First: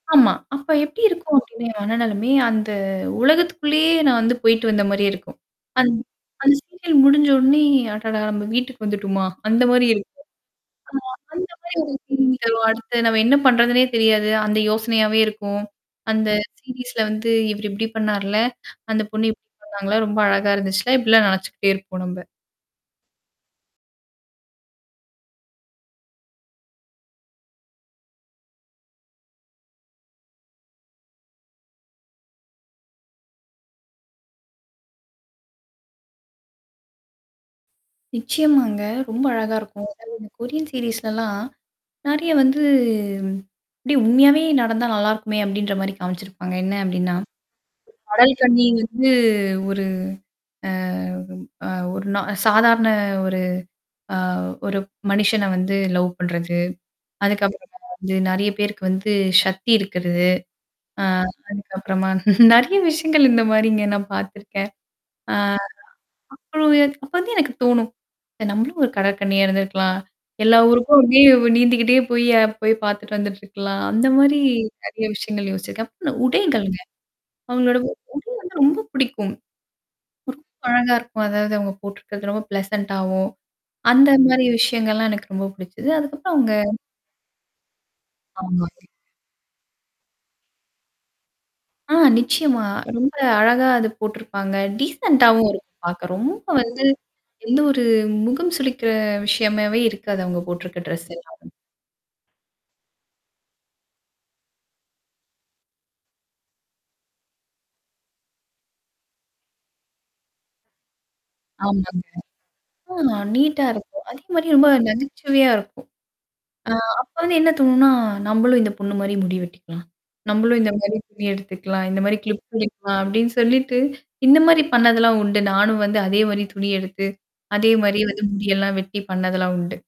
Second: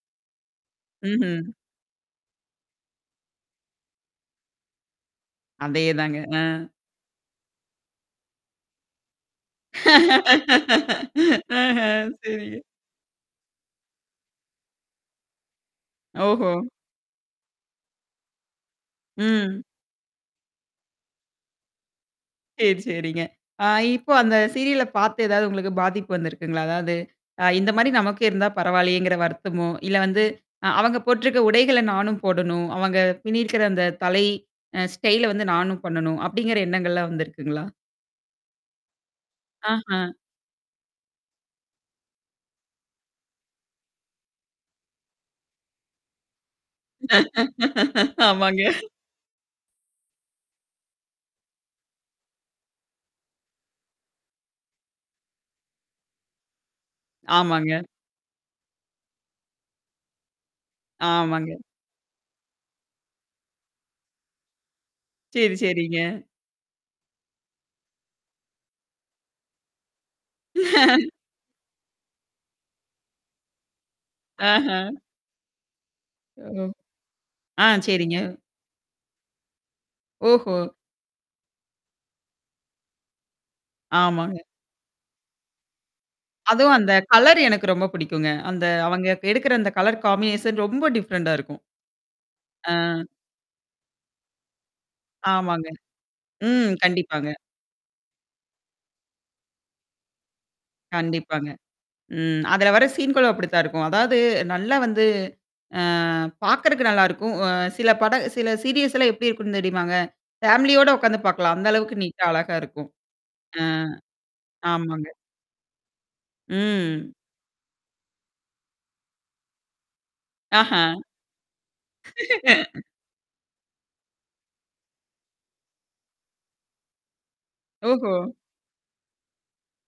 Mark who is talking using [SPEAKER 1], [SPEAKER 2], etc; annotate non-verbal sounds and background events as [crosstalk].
[SPEAKER 1] ஆமா. அப்ப எப்படி இருக்கும்
[SPEAKER 2] ம்ஹ்ம்.
[SPEAKER 1] அப்டின்னா, என் மனநிலமை, அந்த உலகத்துக்குள்ளேயே நான் வந்து போயிட்டு வந்த மாரியே இருக்கும். அந்
[SPEAKER 2] அதேதாங்க. அ.
[SPEAKER 1] அந்த சீரியல் முடிஞ்ச உடனே, "அடடா! நம்ம வீட்டுக்கு வந்துட்டோமா?" அந்த மாரி இருக்கும். ஆ அந்த மாரி
[SPEAKER 2] ஆஹ,
[SPEAKER 1] ஒரு ஃபீலிங்
[SPEAKER 2] சரிங்க.
[SPEAKER 1] தரும். அடுத்து நம்ம என்ன பண்றதுன்னே தெரியாது. அந்த யோசனையாவே இருக்கும். "அந்த
[SPEAKER 2] ஓஹோ!
[SPEAKER 1] சீரிஸ்ல வந்து இவர் இப்படி பண்ணார்ல? அந்த பொண்ணு இப்பிடி
[SPEAKER 2] ம்.
[SPEAKER 1] பண்ணாங்கள்ல. ரொம்ப அழகா இருந்துச்சுல." இப்பிடிலாம் நினச்சுக்கிட்டே இருப்போம் நம்ப.
[SPEAKER 2] சரி, சரிங்க. ஆ இப்போ அந்த சீரியல பார்த்து ஏதாவது உங்களுக்கு பாதிப்பு வந்திருக்குங்களா? அதாவது, அ இந்த மாரி நமக்கும் இருந்தா பரவாயில்லையேங்கிற வருத்தமோ, இல்ல வந்து அ அவங்க போட்டுருக்க உடைகள நானும் போடணும். அவங்க பின்னிருக்கிற அந்த தலை அ ஸ்டைல வந்து நானும் பண்ணணும், அப்படிங்கிற எண்ணங்கள்லாம் வந்திருக்குங்களா?
[SPEAKER 1] நிச்சயமாங்க. ரொம்ப அழகா இருக்கும்.
[SPEAKER 2] ஆஹா.
[SPEAKER 1] அதாவது இந்த கொரியன் சீரிஸ்லல்லாம். நெறைய வந்து, "அப்டி உண்மையாவே நடந்தா நல்லாருக்குமே!" அப்டின்ற மாரி காமிச்சிருப்பாங்க. என்ன அப்டின்னா? கடல்
[SPEAKER 2] ஆமாங்க.
[SPEAKER 1] கன்னி வந்து ஒரு அ அ ஒரு நா சாதாரண ஒரு அ ஒரு மனுஷனை வந்து லவ் பண்றது. அதுக்கப்புறமா
[SPEAKER 2] ஆமாங்க.
[SPEAKER 1] வந்து நெறைய பேருக்கு வந்து சக்தி இருக்கிறது. ஆ
[SPEAKER 2] ஆமாங்க.
[SPEAKER 1] அதுக்கப்புறமா நெறைய விஷயங்கள் இந்த மாரி இங்க நான் பார்த்துருக்கேன்.
[SPEAKER 2] சரி, சரிங்க.
[SPEAKER 1] ஆ. [unintelligible] அப்ப இருந்தே எனக்கு தோணும். இ "நம்மளும் ஒரு கடற்கன்னியா இருந்திருக்கலாம். எல்லா ஊருக்கும்
[SPEAKER 2] [laughs]
[SPEAKER 1] அப்ப‍டியே நீந்திக்கிட்டே போய் அ போய் பார்த்துட்டு வந்துட்டுருக்கலாம்." அந்த மாரி
[SPEAKER 2] ஆஹா.
[SPEAKER 1] நெறைய விஷயங்கள் யோசிச்சிருக்கேன். அப்ப ந
[SPEAKER 2] ஒஹோ!
[SPEAKER 1] உடைகள்ங்க.
[SPEAKER 2] ஆ,
[SPEAKER 1] அவங்களோட உ உடை
[SPEAKER 2] சரிங்க.
[SPEAKER 1] வந்து ரொம்ப பிடிக்கும். ரொம்ப
[SPEAKER 2] ஓஹோ!
[SPEAKER 1] அழகா இருக்கும். அதாவது அவங்க போட்டுருக்கிறது ரொம்ப பிளசன்ட்டாவும். அந்த
[SPEAKER 2] ஆமாங்க.
[SPEAKER 1] மாரி விஷயங்கள்லாம் எனக்கு ரொம்ப பிடிச்சது. அதுக்கப்புறம் அவுங்க
[SPEAKER 2] அதுவும் அந்த கலரு எனக்கு ரொம்ப பிடிக்குங்க. அந்த
[SPEAKER 1] ஆமாங்க.
[SPEAKER 2] அவங்க எடுக்கிற அந்த கலர் காம்பினேஷன் ரொம்ப டிஃப்ரெண்டா இருக்கும்.
[SPEAKER 1] ஆ நிச்சயமா.
[SPEAKER 2] ஆ.
[SPEAKER 1] ரொம்ப அழகா அது போட்டுருப்பாங்க. டீசெண்ட்டாவும்
[SPEAKER 2] ஆமாங்க.
[SPEAKER 1] இருக்கும் பார்க்க. ரொம்ப
[SPEAKER 2] ம்.
[SPEAKER 1] வந்து,
[SPEAKER 2] கண்டிப்பாங்க.
[SPEAKER 1] எந்த ஒரு முகம் சுளிக்கிற விஷயமாவே இருக்காது, அவுங்க போட்டுருக்க ட்ரெஸ்
[SPEAKER 2] கண்டிப்பாங்க.
[SPEAKER 1] எல்லாமே.
[SPEAKER 2] ம். அதுல வர சீன்களும் அப்படித்தான் இருக்கும். அதாவது நல்லா வந்து அ பார்க்குறதுக்கு நல்லாருக்கும். அ சில பட சில சீரியல்ஸ்லாம் எப்டி இருக்குன்னு தெரியுமாங்க? ஃபேமிலியோட உட்காந்து பார்க்கலாம். அந்த
[SPEAKER 1] ஆமாங்க.
[SPEAKER 2] அளவுக்கு நீட்டா அழகா இருக்கும்.
[SPEAKER 1] ஆ
[SPEAKER 2] ஆ.
[SPEAKER 1] நீட்டா இருக்கும். அதே மாரி ரொம்ப
[SPEAKER 2] ஆமாங்க.
[SPEAKER 1] நகைச்சுவையா இருக்கும். அ
[SPEAKER 2] ம்.
[SPEAKER 1] அப்ப வந்து என்ன தோணும்னா, "நம்பளும் இந்த பொண்ணு மாரி முடி வெட்டிக்கலாம். நம்மளும் இந்த
[SPEAKER 2] ஆஹா.
[SPEAKER 1] மாரி துணி எடுத்துக்கலாம். இந்த மாரி கிளிப்
[SPEAKER 2] [laughs]
[SPEAKER 1] பண்ணிக்கலாம்." அப்படின்னு சொல்லிட்டு, இந்த மாரி பண்ணதெல்லாம் உண்டு. நானும் வந்து அதே மாரி துணி எடுத்து, அதே மாரி
[SPEAKER 2] ஓஹோ!
[SPEAKER 1] வந்து முடியெல்லாம் வெட்டி பண்ணதெல்லாம் உண்டு.